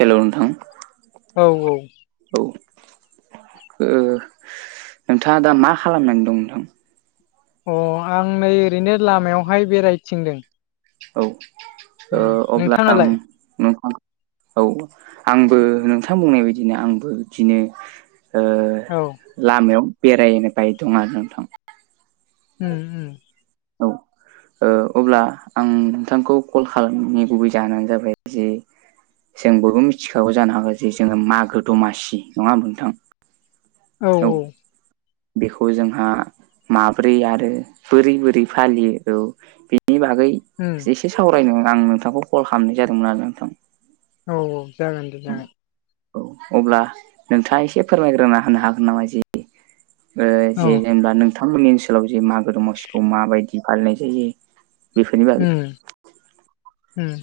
Hello नोथां। औ - औ। औ ओ नोंथाङा दा मा खालामनानै दं नोंथां। अ आं नै ओरैनो लामायावहाय बेरायथिंदों। औ ओ उम अब्ला आं नोंथाङालाय नोंथां औ आंबो नोंथां बुंनाय बायदिनो आंबो बिदिनो ओ औ लामायाव बेरायनो बाय दं आरो नोंथां। उम - उम। औ। ओ अब्ला आं नोंथांखौ कल खालामनि गुबै जाहोनानो जाबाय जे जों बयबो मिथिखागौ जानो हागौ जे जोङो मागो दमासि नङा होमबा नोंथां। औ - औ। बेखौ जोंहा माब्रै आरो बोरै - बोरै फालियो औ बेनि बागै उम एसे सावरायनो आं नोंथांखौ कल खालामनाय जादोंमोन आरो नोंथां। औ - औ जागोन दे जागोन। औ अब्ला नोंथाङा एसे फोरमायग्रोना होनो हागोन नामा जे ओ औ जि जेनेबा नोंथांमोननि ओनसोलाव जे मागो दमासिखौ माबायदि फालिनाय जायो। बेफोरनि बागै उम - उम।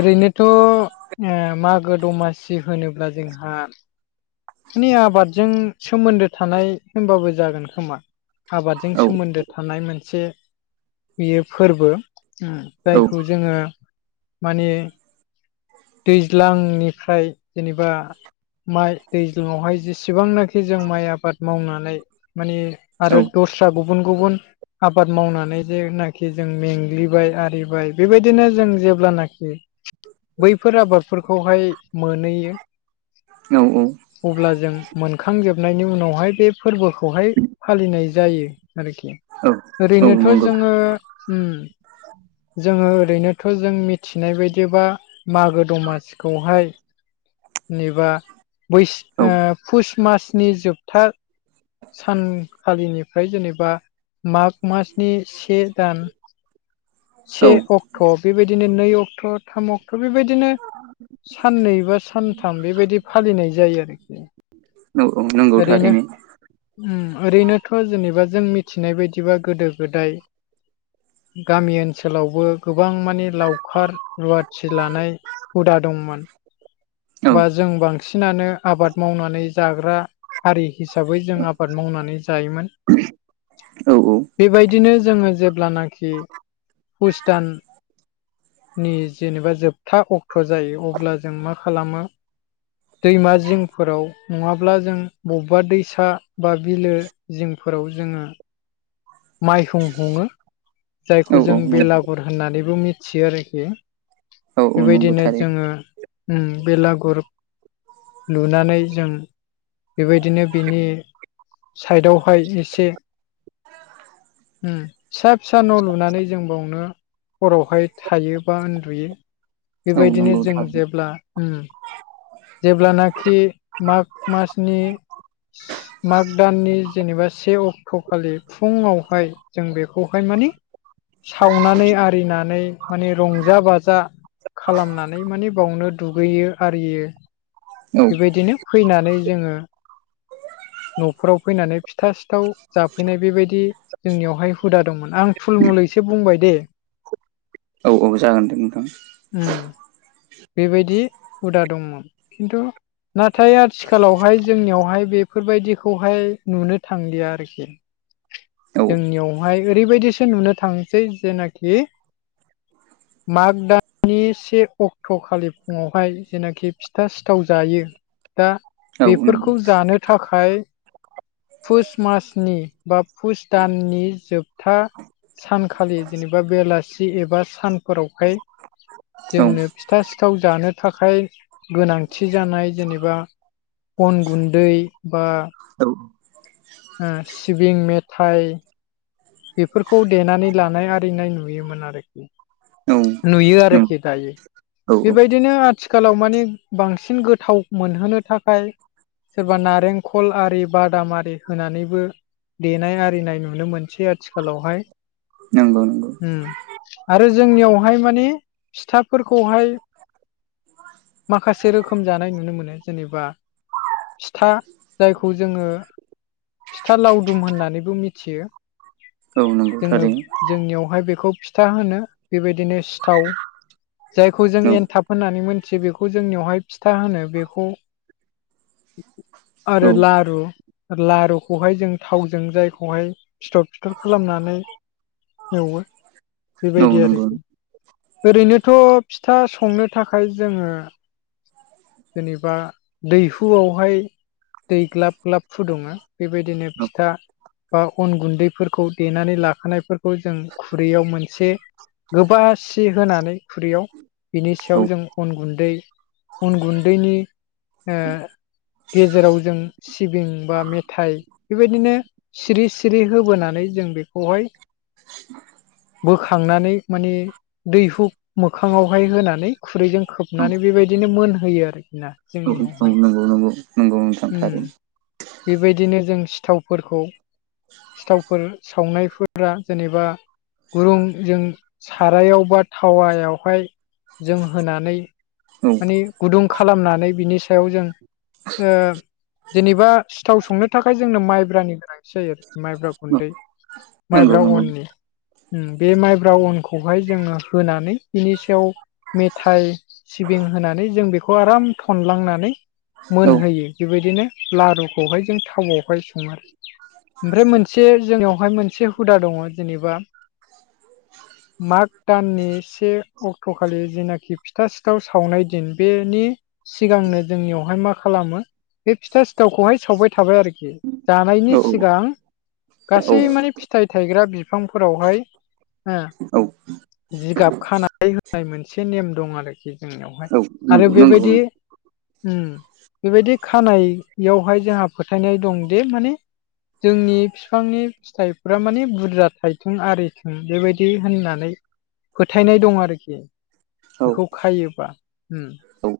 ओरैनोथ' उम मागो दमासि होनोब्ला जोंहा स्नि आबादजों सोमोन्दो थानाय होनबाबो जागोन खोमा आबादजों औ सोमोन्दो थानाय मोनसे बियो फोरबो। उम औ जायखौ जोङो माने दैज्लांनिफ्राय जेनेबा माइ दैज्लङआवहाय जेसेबांनाखि जों माइ आबाद मावनानै माने औ आरो दस्रा गुबुन गुबुन आबाद मावनानै जेनाखि जों मेंग्लिबाय आरिबाय। बेबायदिनो जों जेब्लानाखि बैफोर आबादफोरखौहाय मोनैयो। औ अब्ला जों मोनखांजोबनायनि उनावहाय बे फोरबोखौहाय फालिनाय जायो आरोखि। औ औ ओरैनोथ' नंगौ जोङो उम जोङो ओरैनोथ' जों मिथिनाय बायदिबा मागो दमासिखौहाय नेबा बैस औ ओ फुस मासनि जोबथा सानखालिनिफ्राय जेनेबा माग मासनि से दान औ से अक्ट' बेबायदिनो नै अक्ट' थाम अक्ट' बेबायदिनो साननै बा सानथाम बेबायदि फालिनाय जायो आरोखि। नोंगौ नोंगौ ओरैनो थारैनो। उम ओरैनोथ' जेनेबा जों मिथिनाय बादिबा गोदो गोदाय गामि ओनसोलावबो गोबां मानि लावखार रुवा थि लानाय हुदा दंमोन। औ बा जों बांसिनानो आबाद मावनानै जाग्रा हारि हिसाबै जों आबाद मावनानै जायोमोन। औ औ। बेबायदिनो जोङो जेब्लानाखि पुष दान नि जेनेबा जोबथा अक्ट' जायो अब्ला जों मा खालामो दैमा जिंफोराव नङाब्ला जों बबेबा दैसा बा बिलो जिंफोराव जोङो माइहुं हुङो औ जायखौ औ जों नंगौ बेलागुर होननानैबो मिथियो आरोखि। औ औ नंगौ बेबायदिनो थारैनो जोङो उम बेलागुर लुनानै जों बेबायदिनो बिनि साइदआवहाय एसे उम फिसा फिसा न' लुनानै जों बावनो हरावहाय थायो बा उन्दुयो। औ बेबायदिनो नंगौ जों थारैनो जेब्ला उम जेब्लानाखि माग मासनि माग दाननि जेनेबा से अक्ट'खालि फुङावहाय जों बेखौहाय माने सावनानै आरिनानै माने रंजा बाजा खालामनानै माने बावनो दुगैयो आरियो। औ बेबायदिनो फैनानै जोङो न'फोराव फैनानै फिथा सिथाव जाफैनाय बेबायदि दि जोंनियावहाय हुदा दंमोन। आं फुल मुलैसो बुंबाय दे। औ औ जागोन दे नोंथां। उम। बेबायदि हुदा दंमोन। खिन्थु नाथाय आथिखालावहाय जोंनियावहाय बेफोरबायदिखौहाय नुनो थांलिया आरो खि। औ जोंनियावहाय ओरैबायदिसो नुनो थांसै जेनाखि माग दाननि से अक्ट' खालि फुङावहाय जेनाखि फिथा सिथाव जायो। दा औ नंगौ बेफोरखौ जानो थाखाय पुष मासनि बा पुष दाननि जोबथा सानखालि जेनेबा बेलासि एबा सानफोरावहाय औ जोंनो फिथा सिथाव जानो थाखाय गोनां थि जानाय जेनेबा अन गुन्दै बा औ ओ सिबिं मेथाइ बेफोरखौ देनानै लानाय आरिनाय नुयोमोन आरोखि। औ नंगौ नुयो आरोखि दायो औ बेबायदिनो आ थिखालाव माने बांसिन गोथाव मोनहोनो थाखाय सोरबा नारेंखल आरि बादाम आरि होनानैबो देनाय आरिनाय नुनो मोनसै आथिखालावहाय नोंगौ नोंगौ ओ आरो जोंनियावहाय मानि फिथाफोरखौहाय माखासे रोखोम जानाय नुनो मोनो जेनेबा फिथा जायखौ जोङो फिथा लावदुम होननानैबो मिथियो। औ नंगौ जोङो थारैनो जोंनियावहाय बेखौ फिथा होनो बेबायदिनो सिथाव जायखौ जों औ एनथाब होननानै मोन्थियो बेखौ जोंनियावहाय फिथा होनो बेखौ आरो औ लारु लारुखौहाय जों थावजों जायखौहाय फिथर फिथर खालामनानै एवो औ बेबायदि नंगौ आरोखि ओरैनोथ' फिथा संनो थाखाय जोङो जेनेबा दैहुआवहाय दै ग्लाब ग्लाब फुदुङो बेबायदिनो औ फिथा बा अन गुन्दैफोरखौ देनानै लाखानायफोरखौ जों खुरैयाव मोनसे गोबासि होनानै खुरैयाव बिनि औ सायाव जों अन गुन्दै उन गुन्दैनि गेजेराव जों सिबिं बा मेथाइ बेबायदिनो सिरि सिरि होबोनानै जों बेखौहाय बोखांनानै माने दैहु मोखाङावहाय होनानै खुरैजों खोबनानै बेबायदिनो मोनहोयो आरोखि ना नगौ जोंनियावहाय नंगौ नंगौ नोंथां उम खारि बेबायदिनो जों सिथावफोरखौ सिथावफोर सावनायफोरा जेनेबा गुरुं जों सारायाव बा थावायावहाय जों होनानै औ माने गुदुं खालामनानै बिनि सायाव जों बे जेनेबा सिथाव संनो थाखाय जोंनो माइब्रानि गोनांथि जायो आरोखि माइब्रा औ गुन्दै नंगौ माइब्रा नंगौ अननि बे माइब्रा अनखौहाय जोङो होनानै बिनि सायाव मेथाइ सिबिं होनानै जों बेखौ आराम थनलांनानै औ मोनो होयो बेबायदिनो लारुखौहाय जों थावआवहाय सङो ओमफ्राय मोनसे जोंनियावहाय मोनसे हुदा दङ जेनेबा माग दाननि से अक्ट'खालि जेनाखि फिथा सिथाव सावनाय दिन बेनि सिगांनो जोंनियावहाय मा खालामो बे फिथा सिथावखौहाय सावबाय थाबाय आरोखि जानायनि औ सिगां औ गासै मान फिथाइ थायग्रा बिफांफोरावहाय औ जिगाब खानाय होनाय मोनसे नेम दं आरोखि जोंनियावहाय आरो नंगौ नंगौ बेबायदि उम बेबायदि खानायावहाय जोंहा फोथायनाय दंदि माने जोंनि बिफांनि फिथाइफोरा माने बुरजा थाइथों आरिथों बेबायदि होननानै फोथायनाय दं आरोखि औ औ बेखौ खायोबा।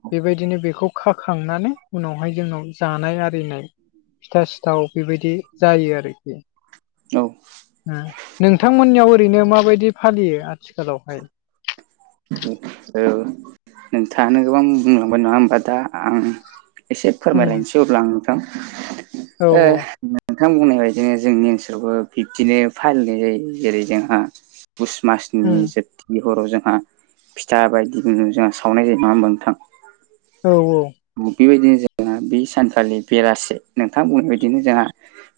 औ बेबायदिनो बेखौ खाखांनानै उनावहाय जोंनाव जानाय आरिनाय फिथा सिथाव बेबायदि जायो आरोखि। औ। नोंथांमोननियाव ओरैनो माबायदि फालियो आथिखालावहाय? औ। नोंथाङानो गोबां बुंलांबाय नङा होमबा। दा आं एसे उम फोरमायलायनोसै। अब्ला आं नोंथां। औ नोंथां बुंनाय बायदिनो जोंनि ओनसोलावबो बिब्दिनो फालिनाय जायो। जेरै जोंहा पुस मासनि उम जोबथि हराव जोंहा फिथा बायदिनो जोंहा सावनाय जायो नङा होमबा नोंथां? औ औ। बेबायदिनो जोंहा बे सानखालि बेलासे नोंथां बुंनाय बायदिनो जोंहा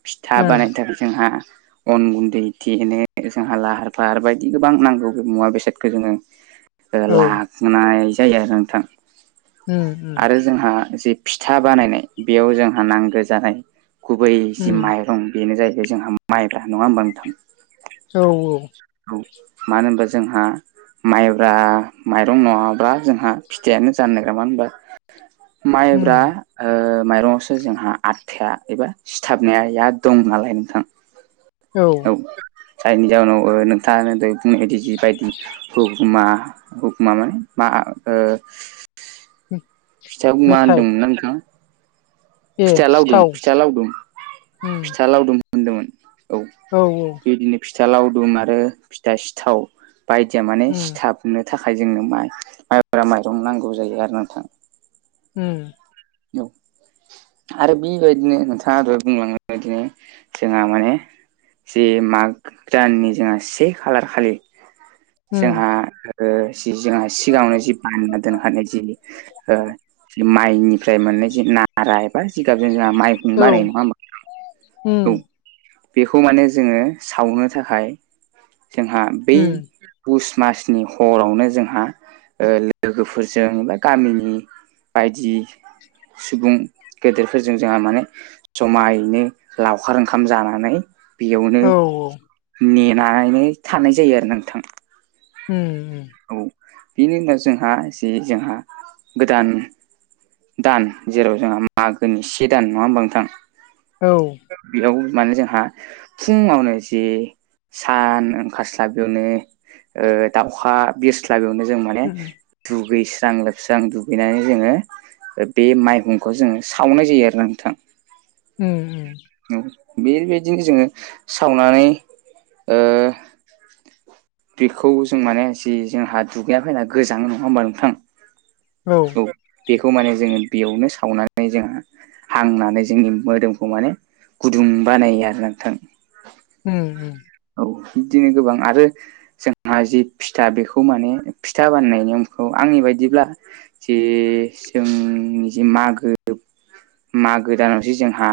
फिथा उम बानायनो थाखाय जोंहा अन गुन्दै देनो जोंहा लाहार फाहार बायदि गोबां नांगौ मुवा बेसादखो जोङो ओ औ उम लानाय जायो आरो नोंथां। उम उम। आरो जोंहा जि फिथा बानायनाय बेयाव जोंहा नांगो जानाय गुबै जि उम माइरं बेनो जाहैबाय जोंहा माइब्रा नङा होमबा नोंथां? औ औ। औ मानो होनबा जोंहा माइब्रा माइरं नङाब्ला जोंहा फिथाइयानो जानो नागिरा मानो होनबा माइब्रा उम ओ माइरङावसो जोंहा आथाया एबा सिथाबनाया दं नालाय नोंथां। औ। जायनि जाउनाव ओ नोंथाङानो दहाय बुंनाय जिबायदि उपमा उपमा माने मा ओ [unintelligible] फिथाखौ मा मेथाइ होनदोंमोनना नोंथाङा? ए फिथा लावदुम सिथाव फिथा लावदुम उम फिथा लावदुम होनदोंमोन औ। औ औ। बिदिनो फिथा लावदुम आरो फिथा सिथाव बायदिया माने उम सिथाब मोननो थाखाय जोंनो माइ माइब्रा माइरं नांगौ जायो आरो नोंथां। उम। औ। आरो बेबायदिनो नोंथाङा दहाय बुंलांनाय बादिनो जोंहा माने जे माग दाननि जोंहा से खालार खालि उम जोंहा ओ जि जोंहा सिगाङावनो जि बानना दोनखानाय जि ओ जि माइनि फ्राय मोननाय जि नारा एबा जिगाबजों जोंहा माइहुं औ बानायो नङा होमबा? औ उम बेखौ माने जोङो सावनो थाखाय जोंहा बै उम पुस मासनि हरावनो जोंहा ओ लोगोफोरजों बा गामिनि बायदि सुबुं गेदेरफोरजों जोंहा माने जमायैनो लावखार ओंखाम जानानै बेयावनो औ नेनानैनो थानाय जायो आरोना नोंथां। उम उम। औ बेनि उनाव जोंहा जे जोंहा गोदान दान जेराव जोंहा मागोनि से दान नङा होमबा नोंथां? औ। बेयाव माने जोंहा फुंङावनो जे सान ओंखारस्लाबैयावनो ओ दाउखा बिरस्लाबैयावनो जों माने उम दुगैस्रां लोबस्रां दुगैनानै जोङो बे माइहुंखौ जोङो सावनाय जायो आरोना नोंथां। उम उम। औ बेबायदिनो जोङो सावनानै ओ बेखौ जों माने जि जोंहा दुगैना फैना गोजांङो नङा होमबा नोंथां? औ। औ बेखौ माने जोङो बेयावनो सावनानै जोंहा हांनानै जोंनि मोदोमखौ माने गुदुं बानायो आरोना नोंथां। उम उम। औ बिदिनो गोबां आरो जोंहा जि फिथा बेखौ माने फिथा बानायनायनिखौ आंनि बायदिब्ला जे जोंनि जे मागो मागो दानावसो जोंहा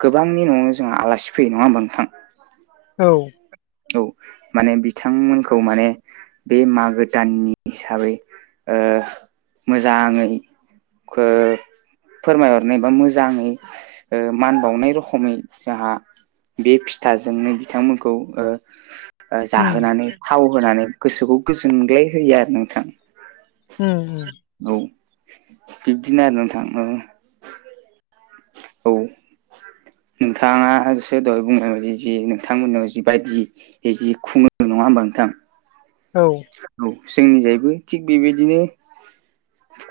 गोबांनि न'आवनो जोंहा आलासि फैयो नङा होमबा नोंथां? औ। औ माने बिथांमोनखौ माने बे मागो दाननि हिसाबै ओ मोजाङै [unintelligible] फोरमायहरनाय बा मोजाङै मान बावनाय रखोमै जोंहा बे फिथाजोंनो बिथांमोनखौ ओ ओ उम जाहोनानै थाव होनानै गोसोखौ गोजोनग्लाय होयो आरो नोंथां। उम उम औ बिब्दिनो आरो नोंथां ओ औ नोंथाङासो दहाय बुंनाय बायदि जि नोंथांमोनाव जिबायदि जि खुङो नङा होमबा नोंथां। औ औ जोंनिजायैबो थिग बेबायदिनो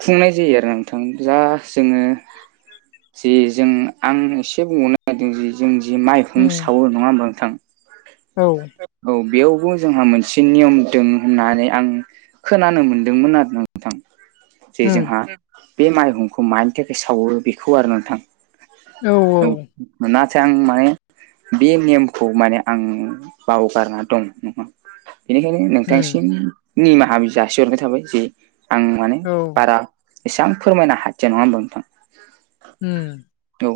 खुंनाय जायो आरो नोंथां जा जोङो जे जों आं एसे बुंबनो नागिरदों जे जों जि माइ खुं उम सावो नङा होमबा नोंथां। औ औ बेयावबो जोंहा मोनसे नियम दोङो होननानै आं खोनानो मोनदोंमोन आरो ना नोंथां। जे उम जोंहा बे माइहुंखौ मानि थाखाय सावहरो बेखौ आरो नोंथां। औ आं मानि बे नेमखौ माने आं बावगारना दं नङा बेनिखायनो नोंथां उम सिनि निमाहा जासिहरनाय थाबाय जे आं माने औ बारा एसेबां फोरमायनो हायो नङा होनबा नोंथां। उम औ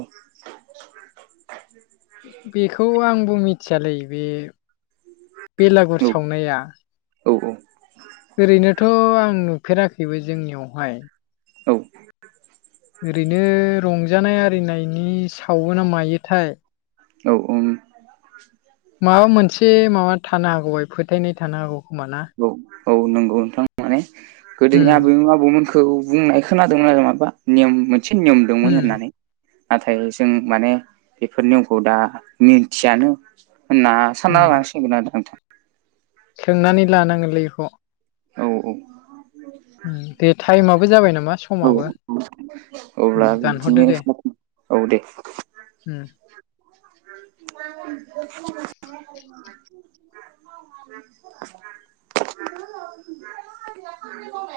बेखौ आंबो मिथियालै बे औ बेलागुर सावनाया औ औ ओरैनोथ' आं नुफेराखैबो जोंनियावहाय। औ ओरैनो रंजानाय आरिनायनि सावोना मायोथाय। औ औ माबा मोनसे माबा थानो हागौ [unintelligible] फोथायनाय थानो हागौ खोमा ना? औ औ नंगौ नोंथां माने उम गोदोनि आबैमोना आब'मोनखौ बुंनाय खोनादोंमोन आरो माबा नियम मोनसे नियम उम दंमोन होननानै। नाथाय जों माने बेफोर नियमखौ दा मिथियानो होनना सानना उम लांनांसिगोन आरो नोंथां। सोंनानै लानांगोनलै बेखौ औ औ। दे थाइमआबो जाबाय नामा औ समाबो उम अब्ला दानहरदो दे बिदिनो औ दे। उम। [inaudible]